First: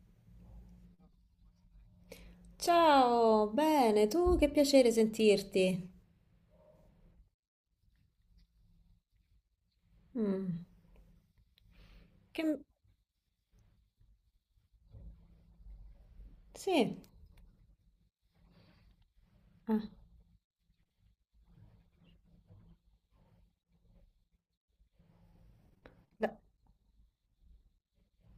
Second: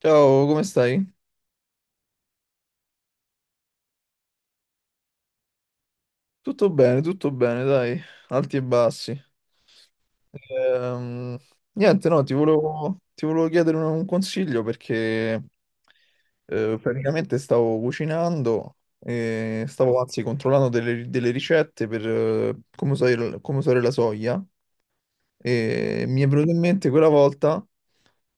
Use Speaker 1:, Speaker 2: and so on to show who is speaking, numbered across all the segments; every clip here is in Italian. Speaker 1: Ciao, come stai?
Speaker 2: Ciao, bene, tu che piacere sentirti.
Speaker 1: Tutto bene, dai, alti e bassi.
Speaker 2: Mm.
Speaker 1: Ehm, niente, no, ti
Speaker 2: che...
Speaker 1: volevo, ti volevo chiedere un consiglio perché
Speaker 2: Sì.
Speaker 1: praticamente stavo cucinando e
Speaker 2: Ah,
Speaker 1: stavo anzi controllando delle ricette per come usare la soia e mi è
Speaker 2: da-
Speaker 1: venuto in mente quella volta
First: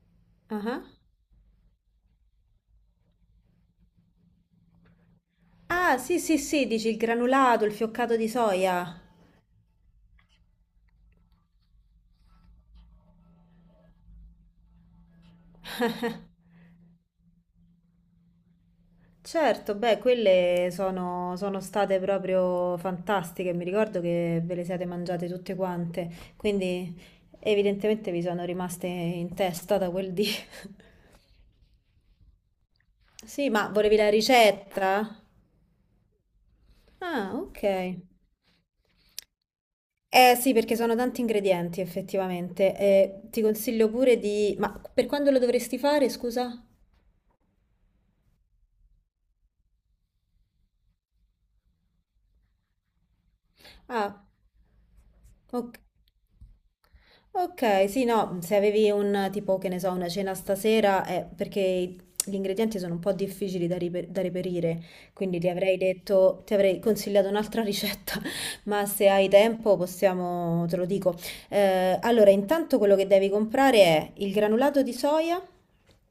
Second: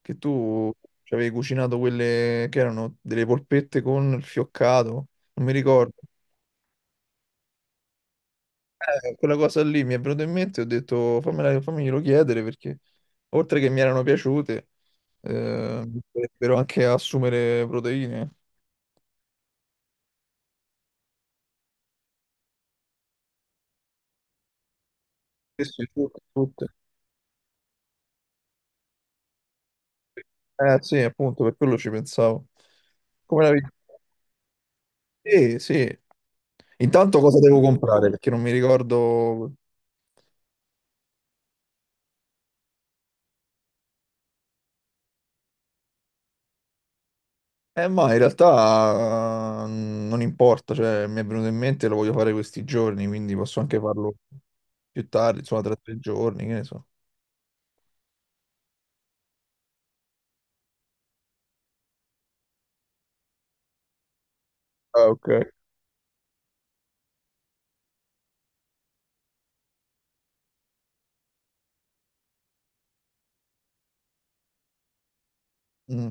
Speaker 1: che tu
Speaker 2: ah.
Speaker 1: ci avevi cucinato quelle che erano delle polpette con il fioccato, non mi ricordo.
Speaker 2: Ah, sì, sì, sì, dici il granulato, il fioccato di soia.
Speaker 1: Quella cosa lì mi è venuta in mente, ho detto fammela, fammiglielo chiedere perché oltre che mi erano piaciute, mi potrebbero anche assumere proteine.
Speaker 2: Certo, beh, quelle sono state proprio fantastiche, mi ricordo che ve le siete mangiate tutte
Speaker 1: Sì, sì,
Speaker 2: quante,
Speaker 1: tutte, tutte.
Speaker 2: quindi evidentemente vi sono rimaste in testa da quel dì.
Speaker 1: Eh sì, appunto, per quello ci pensavo. Come
Speaker 2: Sì,
Speaker 1: la vedi?
Speaker 2: ma volevi la ricetta?
Speaker 1: Sì, sì. Intanto
Speaker 2: Ah,
Speaker 1: cosa devo
Speaker 2: ok.
Speaker 1: comprare? Perché non mi ricordo.
Speaker 2: Eh sì, perché sono tanti ingredienti effettivamente. Ti consiglio pure di... Ma per quando lo dovresti fare, scusa?
Speaker 1: Ma in realtà non importa, cioè mi è venuto in mente, lo voglio fare questi giorni, quindi posso anche farlo
Speaker 2: Ah,
Speaker 1: più tardi, insomma tra
Speaker 2: ok.
Speaker 1: tre giorni, che ne so.
Speaker 2: Ok, sì, no, se avevi un tipo, che ne so, una cena stasera, perché gli ingredienti sono un po' difficili da reperire,
Speaker 1: Ah, ok.
Speaker 2: quindi ti avrei consigliato un'altra ricetta, ma se hai tempo possiamo, te lo dico. Allora, intanto quello che devi comprare è il granulato di soia.
Speaker 1: Mm,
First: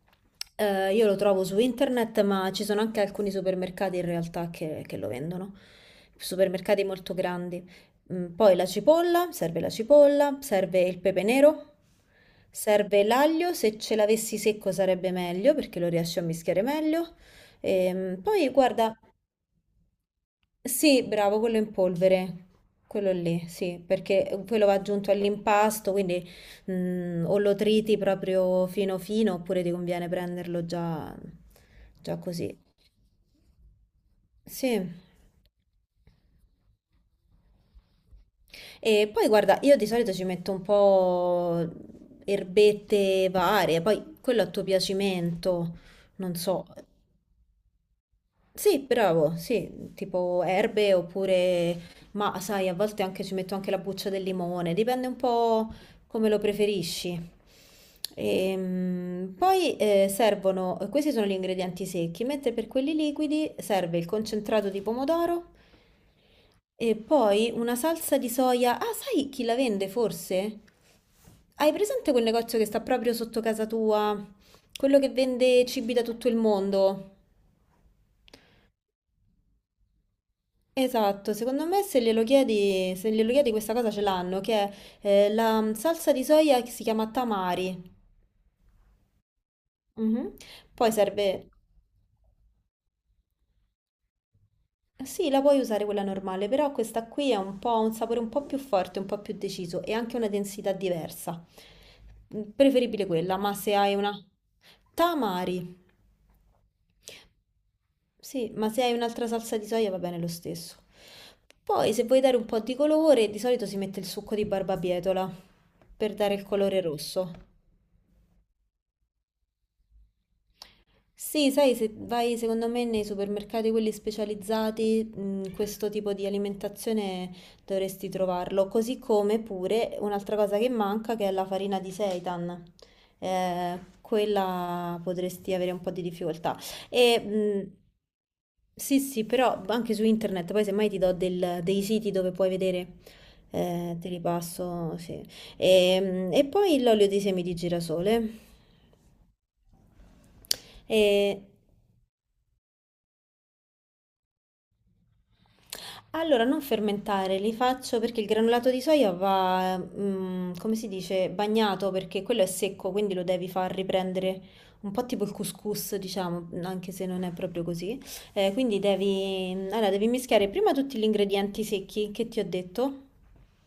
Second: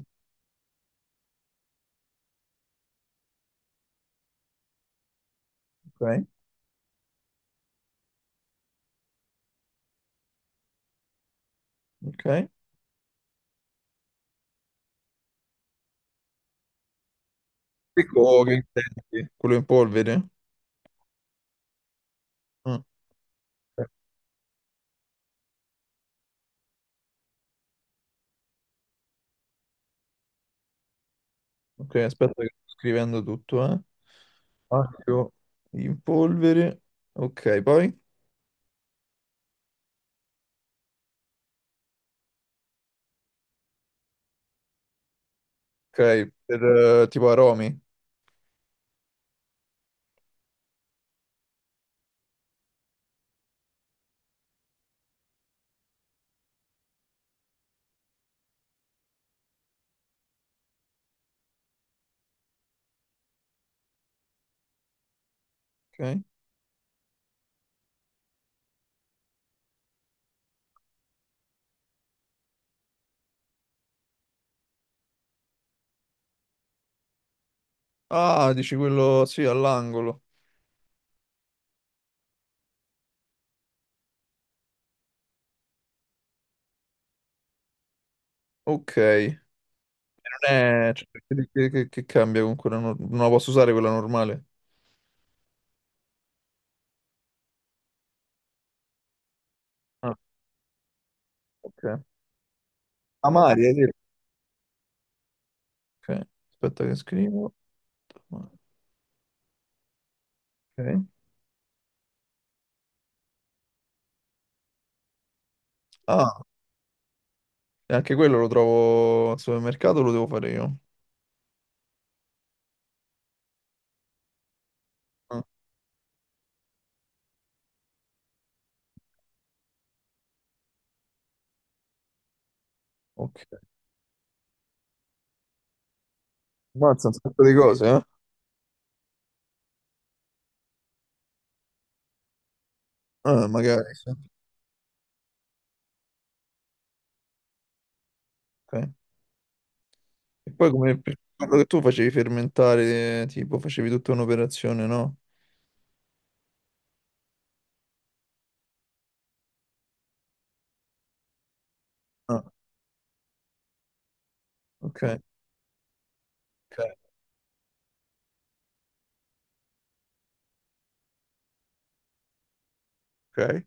Speaker 2: Io lo trovo su internet, ma ci sono anche alcuni supermercati in realtà che lo vendono.
Speaker 1: ok.
Speaker 2: Supermercati molto grandi. Poi la cipolla, serve il pepe nero,
Speaker 1: Ok.
Speaker 2: serve l'aglio, se ce l'avessi secco sarebbe meglio perché lo riesci a mischiare meglio.
Speaker 1: Secco
Speaker 2: Poi
Speaker 1: che
Speaker 2: guarda,
Speaker 1: intendi? Quello in polvere?
Speaker 2: sì, bravo, quello in polvere,
Speaker 1: Ah,
Speaker 2: quello lì, sì,
Speaker 1: eh,
Speaker 2: perché quello va aggiunto all'impasto, quindi o lo triti proprio fino fino, oppure ti conviene prenderlo già,
Speaker 1: ok,
Speaker 2: già
Speaker 1: aspetta che
Speaker 2: così.
Speaker 1: sto scrivendo tutto, eh.
Speaker 2: Sì.
Speaker 1: Accio, in polvere. Ok, poi?
Speaker 2: E poi guarda, io di solito ci metto un po' erbette varie, poi quello a tuo piacimento,
Speaker 1: Ok,
Speaker 2: non
Speaker 1: per
Speaker 2: so,
Speaker 1: tipo aromi.
Speaker 2: sì, bravo, sì, tipo erbe oppure, ma sai, a volte anche ci metto anche la buccia del limone, dipende un po' come lo preferisci. Poi servono, questi sono gli ingredienti secchi, mentre per quelli liquidi serve il concentrato di pomodoro
Speaker 1: Ok.
Speaker 2: e poi una salsa di soia. Ah, sai chi la vende forse? Hai presente quel negozio che sta proprio sotto casa tua? Quello che vende cibi da tutto il mondo?
Speaker 1: Ah, dici quello, sì, all'angolo.
Speaker 2: Esatto, secondo me se glielo chiedi questa cosa ce l'hanno, che è la salsa di soia che si chiama tamari.
Speaker 1: Ok. Non
Speaker 2: Mhm.
Speaker 1: è,
Speaker 2: Poi
Speaker 1: cioè,
Speaker 2: serve,
Speaker 1: che cambia con quella Non la posso usare quella normale?
Speaker 2: sì, la puoi usare quella normale, però questa qui è un po', ha un sapore un po' più forte, un po' più deciso e
Speaker 1: Ah,
Speaker 2: anche una densità diversa.
Speaker 1: ok.
Speaker 2: Preferibile quella, ma
Speaker 1: Amari, hai
Speaker 2: se
Speaker 1: detto.
Speaker 2: hai una... Tamari.
Speaker 1: Ok, aspetta che scrivo.
Speaker 2: Sì, ma se hai un'altra salsa di soia va bene lo stesso.
Speaker 1: Ok.
Speaker 2: Poi se vuoi dare un po' di colore, di solito si mette il succo di barbabietola per dare
Speaker 1: Ah,
Speaker 2: il colore rosso.
Speaker 1: e anche quello lo trovo al supermercato, lo devo fare io.
Speaker 2: Sì, sai, se vai secondo me nei supermercati quelli specializzati,
Speaker 1: Ah,
Speaker 2: questo tipo di alimentazione dovresti trovarlo. Così come pure un'altra cosa che manca che è la farina di seitan.
Speaker 1: ok.
Speaker 2: Quella potresti avere un po' di difficoltà.
Speaker 1: Mazza, un
Speaker 2: E,
Speaker 1: sacco di cose, eh?
Speaker 2: sì, sì, però anche su internet, poi semmai ti do dei siti dove puoi vedere,
Speaker 1: Ah, magari,
Speaker 2: te
Speaker 1: sì.
Speaker 2: li passo, sì. E poi l'olio di semi di girasole.
Speaker 1: Ok. E poi come per
Speaker 2: E
Speaker 1: quello che tu facevi fermentare, tipo facevi tutta un'operazione, no?
Speaker 2: allora non fermentare, li faccio perché il granulato di soia va, come si dice, bagnato perché
Speaker 1: Ah,
Speaker 2: quello è secco, quindi lo devi far riprendere un po'
Speaker 1: ok,
Speaker 2: tipo il couscous, diciamo, anche se
Speaker 1: ok,
Speaker 2: non è proprio così. Quindi devi, allora, devi mischiare prima tutti gli ingredienti secchi che ti ho detto.
Speaker 1: ok.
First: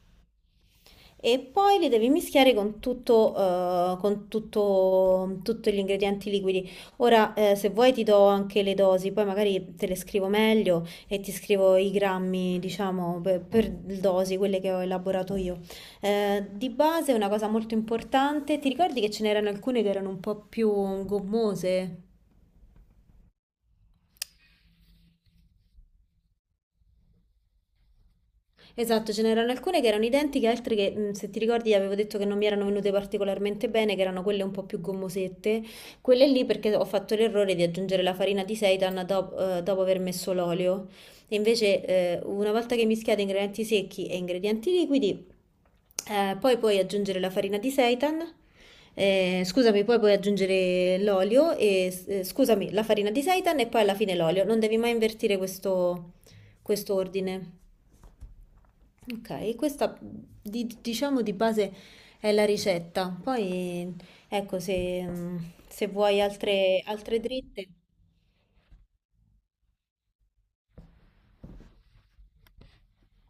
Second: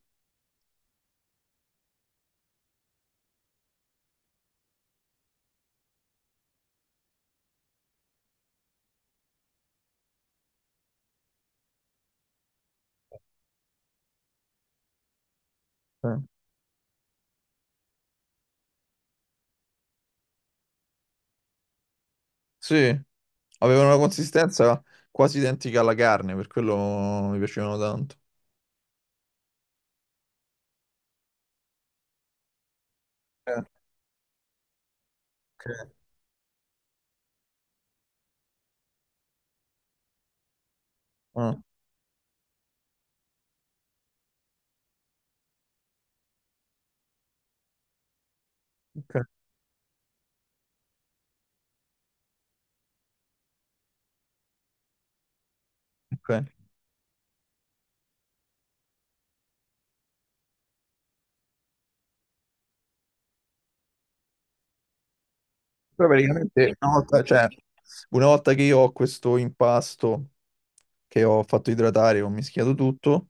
Speaker 2: E poi li devi mischiare con tutto, con tutti gli ingredienti liquidi. Ora, se vuoi ti do anche le dosi, poi magari te le scrivo meglio e ti scrivo i grammi, diciamo, per dosi, quelle che ho elaborato io.
Speaker 1: Ok.
Speaker 2: Di base, una cosa molto importante, ti ricordi che ce n'erano alcune che erano un po' più gommose?
Speaker 1: Sì, avevano una consistenza quasi identica alla carne, per quello mi piacevano tanto.
Speaker 2: Esatto, ce n'erano alcune che erano identiche, altre che, se ti ricordi, avevo detto che non mi erano venute
Speaker 1: Eh,
Speaker 2: particolarmente bene, che erano quelle un po' più gommosette.
Speaker 1: ok.
Speaker 2: Quelle lì perché ho fatto l'errore di aggiungere la farina di seitan dopo aver messo l'olio. E
Speaker 1: Ah,
Speaker 2: invece, una volta che mischiate ingredienti secchi e ingredienti liquidi, poi puoi aggiungere la farina di seitan.
Speaker 1: ok,
Speaker 2: Scusami, poi puoi aggiungere l'olio e, scusami, la farina di seitan e poi alla fine l'olio. Non devi mai invertire questo,
Speaker 1: ok.
Speaker 2: questo ordine. Ok, questa diciamo di base è la ricetta. Poi ecco se
Speaker 1: Poi
Speaker 2: vuoi
Speaker 1: praticamente
Speaker 2: altre,
Speaker 1: una
Speaker 2: altre
Speaker 1: volta, cioè,
Speaker 2: dritte.
Speaker 1: una volta che io ho questo impasto che ho fatto idratare, ho mischiato tutto,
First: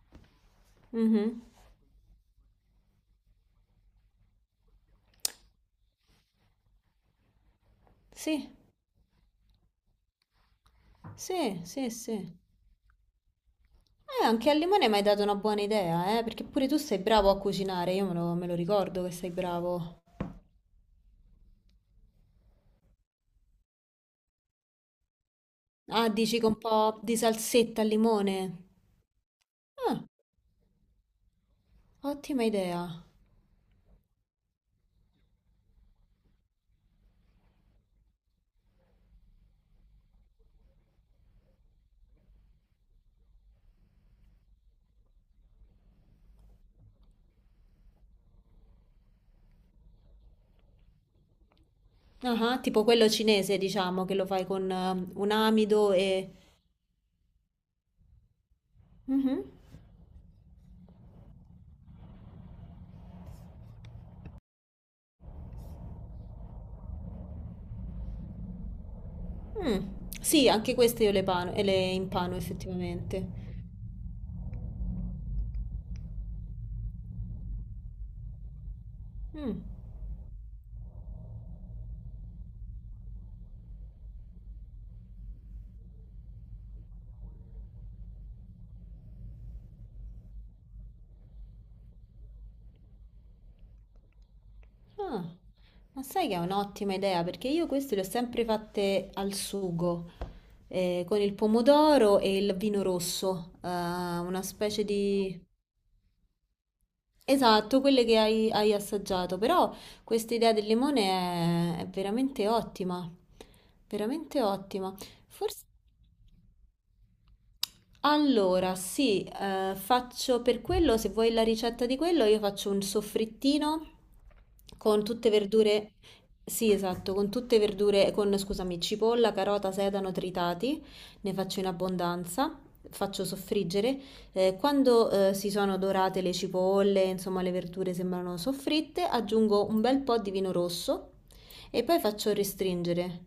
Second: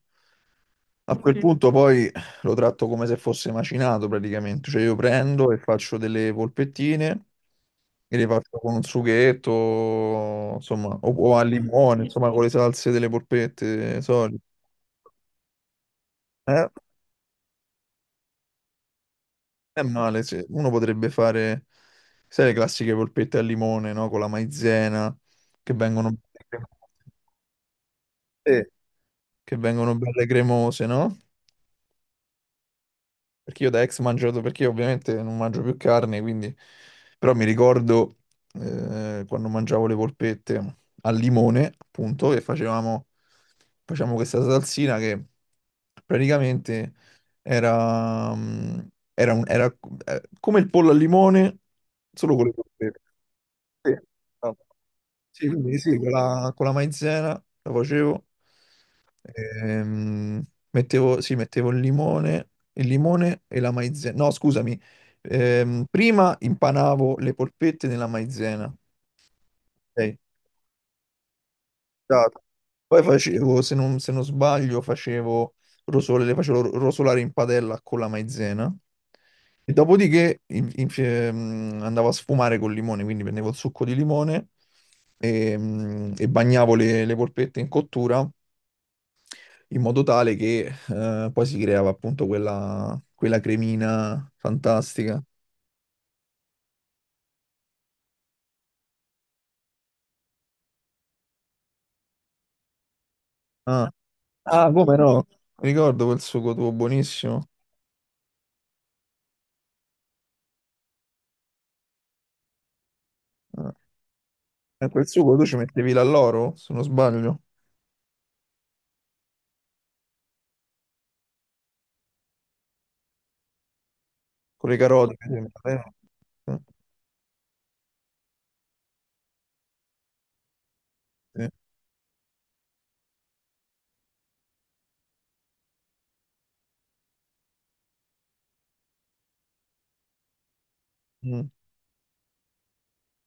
Speaker 1: a quel sì,
Speaker 2: Mhm.
Speaker 1: punto poi lo tratto come se fosse macinato praticamente, cioè io prendo e faccio delle polpettine e le
Speaker 2: Sì,
Speaker 1: faccio con un sughetto, insomma, o al
Speaker 2: sì, sì,
Speaker 1: limone,
Speaker 2: sì.
Speaker 1: insomma, con le salse delle polpette solite.
Speaker 2: Anche al limone mi hai dato una buona idea, perché
Speaker 1: Eh,
Speaker 2: pure tu sei bravo a cucinare, io me lo ricordo che sei
Speaker 1: è
Speaker 2: bravo.
Speaker 1: male, sì. Uno potrebbe fare, sai, le classiche polpette al limone, no? Con la maizena, che
Speaker 2: Ah,
Speaker 1: vengono,
Speaker 2: dici con un po' di salsetta al limone.
Speaker 1: sì, che vengono
Speaker 2: Ah,
Speaker 1: belle cremose, no?
Speaker 2: ottima idea.
Speaker 1: Perché io da ex mangio, perché io ovviamente non mangio più carne, quindi. Però mi ricordo quando mangiavo le polpette al limone, appunto, facevamo questa salsina che praticamente era, mm, era, un- era co- come il pollo al limone, solo
Speaker 2: Ah,
Speaker 1: con le
Speaker 2: ah, tipo
Speaker 1: polpette.
Speaker 2: quello cinese,
Speaker 1: Sì.
Speaker 2: diciamo, che lo fai
Speaker 1: No.
Speaker 2: con un
Speaker 1: Sì, quindi
Speaker 2: amido
Speaker 1: sì, con
Speaker 2: e...
Speaker 1: con la maizena lo facevo.
Speaker 2: Mhm.
Speaker 1: Ehm, mettevo, sì, mettevo il limone e la maizena. No, scusami. Prima impanavo le polpette nella maizena.
Speaker 2: Mh.
Speaker 1: Ok?
Speaker 2: Sì, anche queste io le pano e le impano
Speaker 1: Esatto. Poi
Speaker 2: effettivamente.
Speaker 1: facevo, se non sbaglio, facevo rosole, le facevo rosolare in padella con la maizena
Speaker 2: Mh.
Speaker 1: e dopodiché andavo a sfumare col limone, quindi prendevo il succo di limone e bagnavo le polpette in cottura in modo tale che poi si creava appunto quella cremina fantastica.
Speaker 2: Ah. Ma sai che è un'ottima idea, perché io queste le ho sempre fatte al sugo, con il pomodoro e il vino rosso,
Speaker 1: Ah.
Speaker 2: una
Speaker 1: Ah,
Speaker 2: specie
Speaker 1: come no?
Speaker 2: di...
Speaker 1: Ricordo quel sugo tuo buonissimo.
Speaker 2: Esatto, quelle che hai assaggiato, però questa idea del limone è veramente ottima,
Speaker 1: Ah.
Speaker 2: veramente
Speaker 1: E
Speaker 2: ottima.
Speaker 1: quel sugo tu ci
Speaker 2: Forse...
Speaker 1: mettevi l'alloro, se non sbaglio.
Speaker 2: Allora, sì, faccio per quello, se vuoi la ricetta di quello, io faccio un soffrittino
Speaker 1: Con le
Speaker 2: con
Speaker 1: carote.
Speaker 2: tutte
Speaker 1: Eh,
Speaker 2: verdure, sì, esatto, con tutte verdure, con, scusami, cipolla, carota, sedano tritati, ne
Speaker 1: sì.
Speaker 2: faccio in abbondanza, faccio soffriggere. Quando, si sono dorate le cipolle, insomma, le verdure sembrano soffritte, aggiungo un bel po' di vino rosso
Speaker 1: Mm,
Speaker 2: e poi faccio restringere.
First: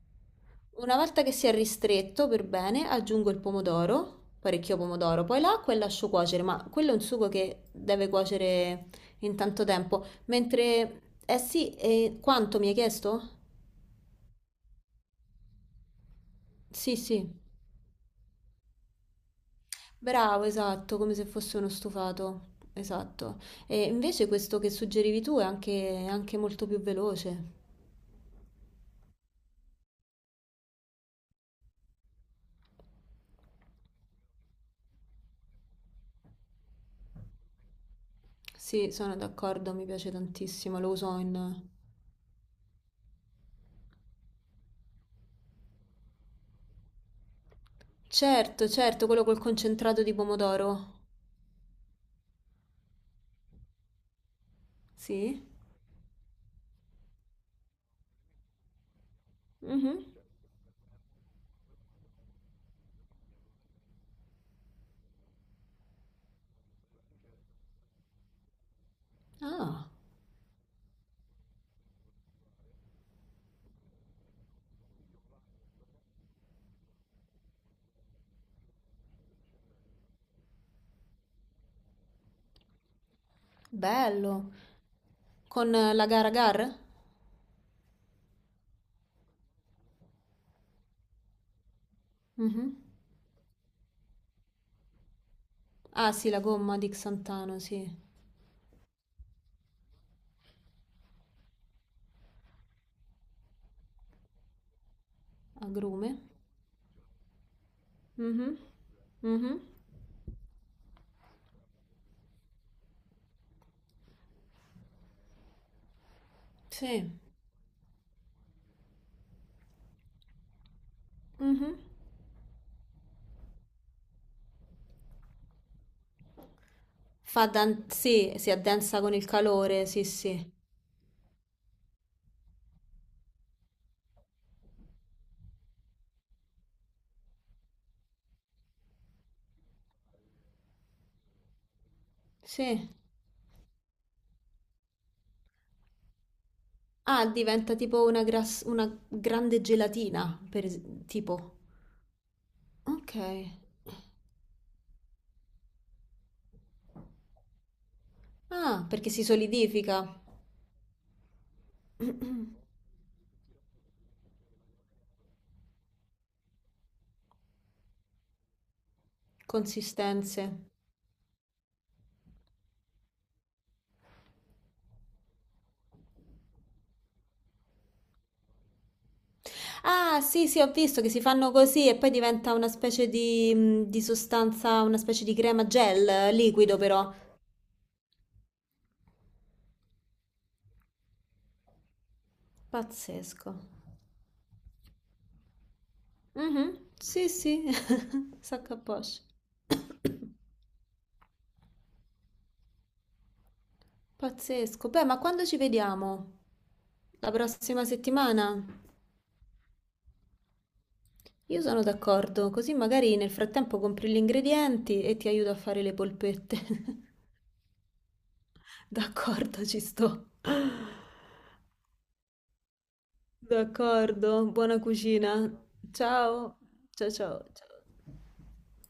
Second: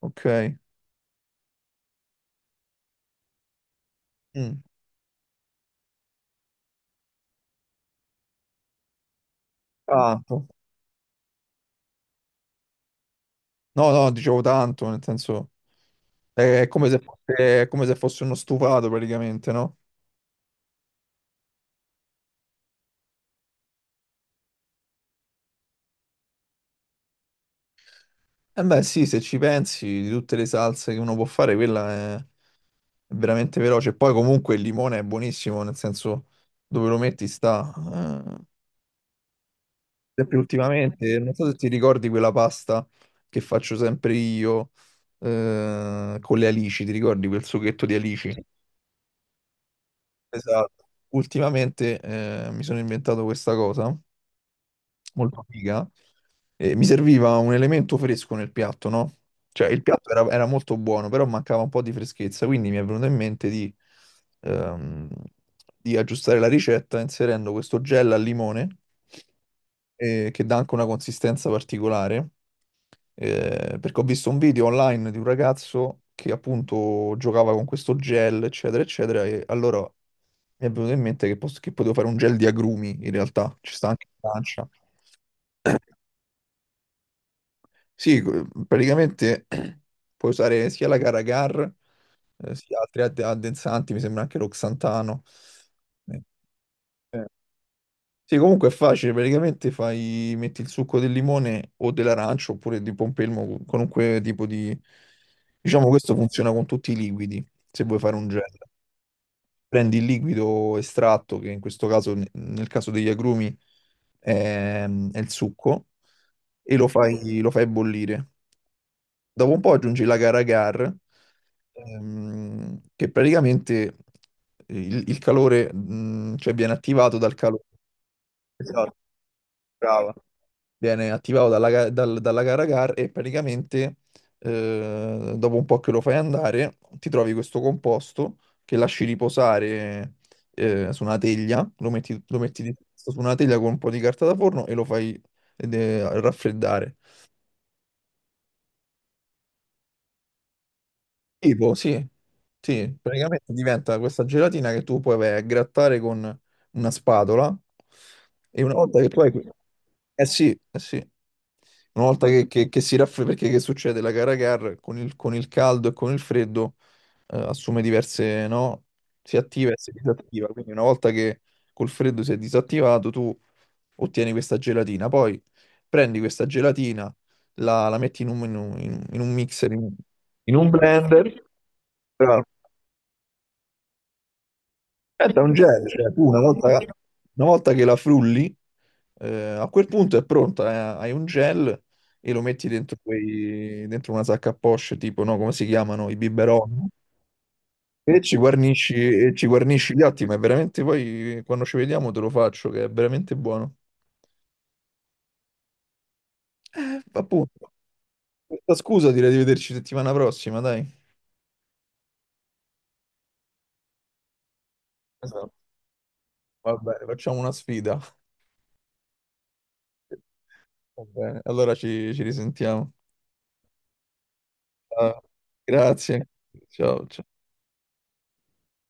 Speaker 1: ok.
Speaker 2: Una volta che si è ristretto per bene, aggiungo il pomodoro,
Speaker 1: Mm,
Speaker 2: parecchio pomodoro, poi l'acqua e lascio cuocere, ma quello è un sugo che deve cuocere in tanto tempo.
Speaker 1: tanto.
Speaker 2: Mentre, eh sì, e quanto mi hai chiesto?
Speaker 1: No, no, dicevo tanto, nel senso,
Speaker 2: Sì, sì,
Speaker 1: è come se fosse uno stufato praticamente, no?
Speaker 2: bravo, esatto, come se fosse uno stufato, esatto. E invece questo che suggerivi tu è anche molto più veloce.
Speaker 1: Eh beh, sì, se ci pensi, di tutte le salse che uno può fare, quella è veramente veloce. Poi comunque il limone è buonissimo, nel senso dove lo metti sta. Eh,
Speaker 2: Sì, sono d'accordo, mi piace
Speaker 1: sempre
Speaker 2: tantissimo, lo
Speaker 1: ultimamente,
Speaker 2: uso
Speaker 1: non so se
Speaker 2: in...
Speaker 1: ti ricordi quella pasta che faccio sempre io con le alici, ti ricordi quel sughetto di alici?
Speaker 2: Certo, certo, quello col concentrato di
Speaker 1: Esatto.
Speaker 2: pomodoro.
Speaker 1: Ultimamente mi sono inventato questa cosa, molto
Speaker 2: Sì?
Speaker 1: figa, e mi serviva un elemento fresco nel piatto, no? Cioè,
Speaker 2: Mhm.
Speaker 1: era molto buono, però mancava un po' di freschezza, quindi mi è venuto in mente ehm, di aggiustare la ricetta inserendo questo gel al limone,
Speaker 2: Ah,
Speaker 1: che dà anche una consistenza particolare, perché ho visto un video online di un ragazzo che appunto giocava con questo gel, eccetera, eccetera, e allora mi è venuto in mente che potevo fare un gel di agrumi, in realtà, ci sta anche in
Speaker 2: bello.
Speaker 1: Francia.
Speaker 2: Con la Garagar?
Speaker 1: Sì, praticamente puoi usare sia la Caracar,
Speaker 2: Mhm.
Speaker 1: sia altri addensanti, mi sembra anche l'oxantano.
Speaker 2: Ah
Speaker 1: Eh,
Speaker 2: sì, la gomma di
Speaker 1: eh.
Speaker 2: Xantano, sì.
Speaker 1: Sì, comunque è facile, praticamente fai, metti il succo del limone o dell'arancio oppure di pompelmo, qualunque tipo di. Diciamo
Speaker 2: Agrume.
Speaker 1: questo funziona con tutti i liquidi, se vuoi fare un gel.
Speaker 2: Mhm. Mhm.
Speaker 1: Prendi il liquido estratto, che in questo caso, nel caso degli agrumi, è, è il succo,
Speaker 2: Sì.
Speaker 1: lo fai bollire. Dopo un po' aggiungi la gara GAR,
Speaker 2: Mhm.
Speaker 1: che praticamente il calore, cioè viene attivato dal calore.
Speaker 2: Sì, si
Speaker 1: Esatto,
Speaker 2: addensa con il calore, sì,
Speaker 1: brava.
Speaker 2: sì.
Speaker 1: Viene attivato dalla gara GAR e praticamente dopo un po' che lo fai andare, ti trovi questo composto che lasci riposare su una teglia, lo metti
Speaker 2: Sì.
Speaker 1: su una teglia con un po' di carta da forno e lo fai raffreddare.
Speaker 2: Ah, diventa tipo una grande gelatina, tipo.
Speaker 1: Tipo, sì, sì,
Speaker 2: Ok.
Speaker 1: praticamente diventa questa gelatina che tu puoi vai a grattare con una spatola e una
Speaker 2: Ah,
Speaker 1: volta che
Speaker 2: perché
Speaker 1: tu
Speaker 2: si
Speaker 1: hai,
Speaker 2: solidifica.
Speaker 1: eh sì, eh sì. Una volta che si raffredda, perché che succede? La Cara Car con con il caldo e con il freddo assume diverse, no? Si attiva e si disattiva,
Speaker 2: Consistenze.
Speaker 1: quindi una volta che col freddo si è disattivato tu ottieni questa gelatina, poi prendi questa gelatina, la metti in un, in un mixer, in,
Speaker 2: Ah, sì,
Speaker 1: in
Speaker 2: sì,
Speaker 1: un
Speaker 2: ho visto che si
Speaker 1: blender
Speaker 2: fanno così e poi
Speaker 1: però.
Speaker 2: diventa una specie di sostanza, una specie di
Speaker 1: Aspetta, è un
Speaker 2: crema
Speaker 1: genere,
Speaker 2: gel
Speaker 1: cioè,
Speaker 2: liquido però.
Speaker 1: una volta che la frulli, a quel punto è pronta, hai un gel e lo metti dentro,
Speaker 2: Pazzesco.
Speaker 1: dentro una sacca a poche, tipo, no, come si chiamano, i
Speaker 2: Mhm,
Speaker 1: biberon,
Speaker 2: sì, sì, sacco a poche.
Speaker 1: e ci guarnisci gli atti, ma è veramente poi, quando ci vediamo, te lo faccio, che è veramente buono.
Speaker 2: Pazzesco. Beh, ma quando ci vediamo? La
Speaker 1: Appunto,
Speaker 2: prossima settimana?
Speaker 1: questa scusa direi di vederci settimana prossima, dai.
Speaker 2: Io sono d'accordo, così magari nel frattempo compri gli ingredienti e ti aiuto
Speaker 1: Esatto.
Speaker 2: a fare le polpette.
Speaker 1: Va bene, facciamo una sfida.
Speaker 2: D'accordo, ci sto.
Speaker 1: Va bene, allora ci risentiamo.
Speaker 2: D'accordo, buona
Speaker 1: Ah,
Speaker 2: cucina.
Speaker 1: grazie,
Speaker 2: Ciao,
Speaker 1: ciao.
Speaker 2: ciao, ciao. Ciao.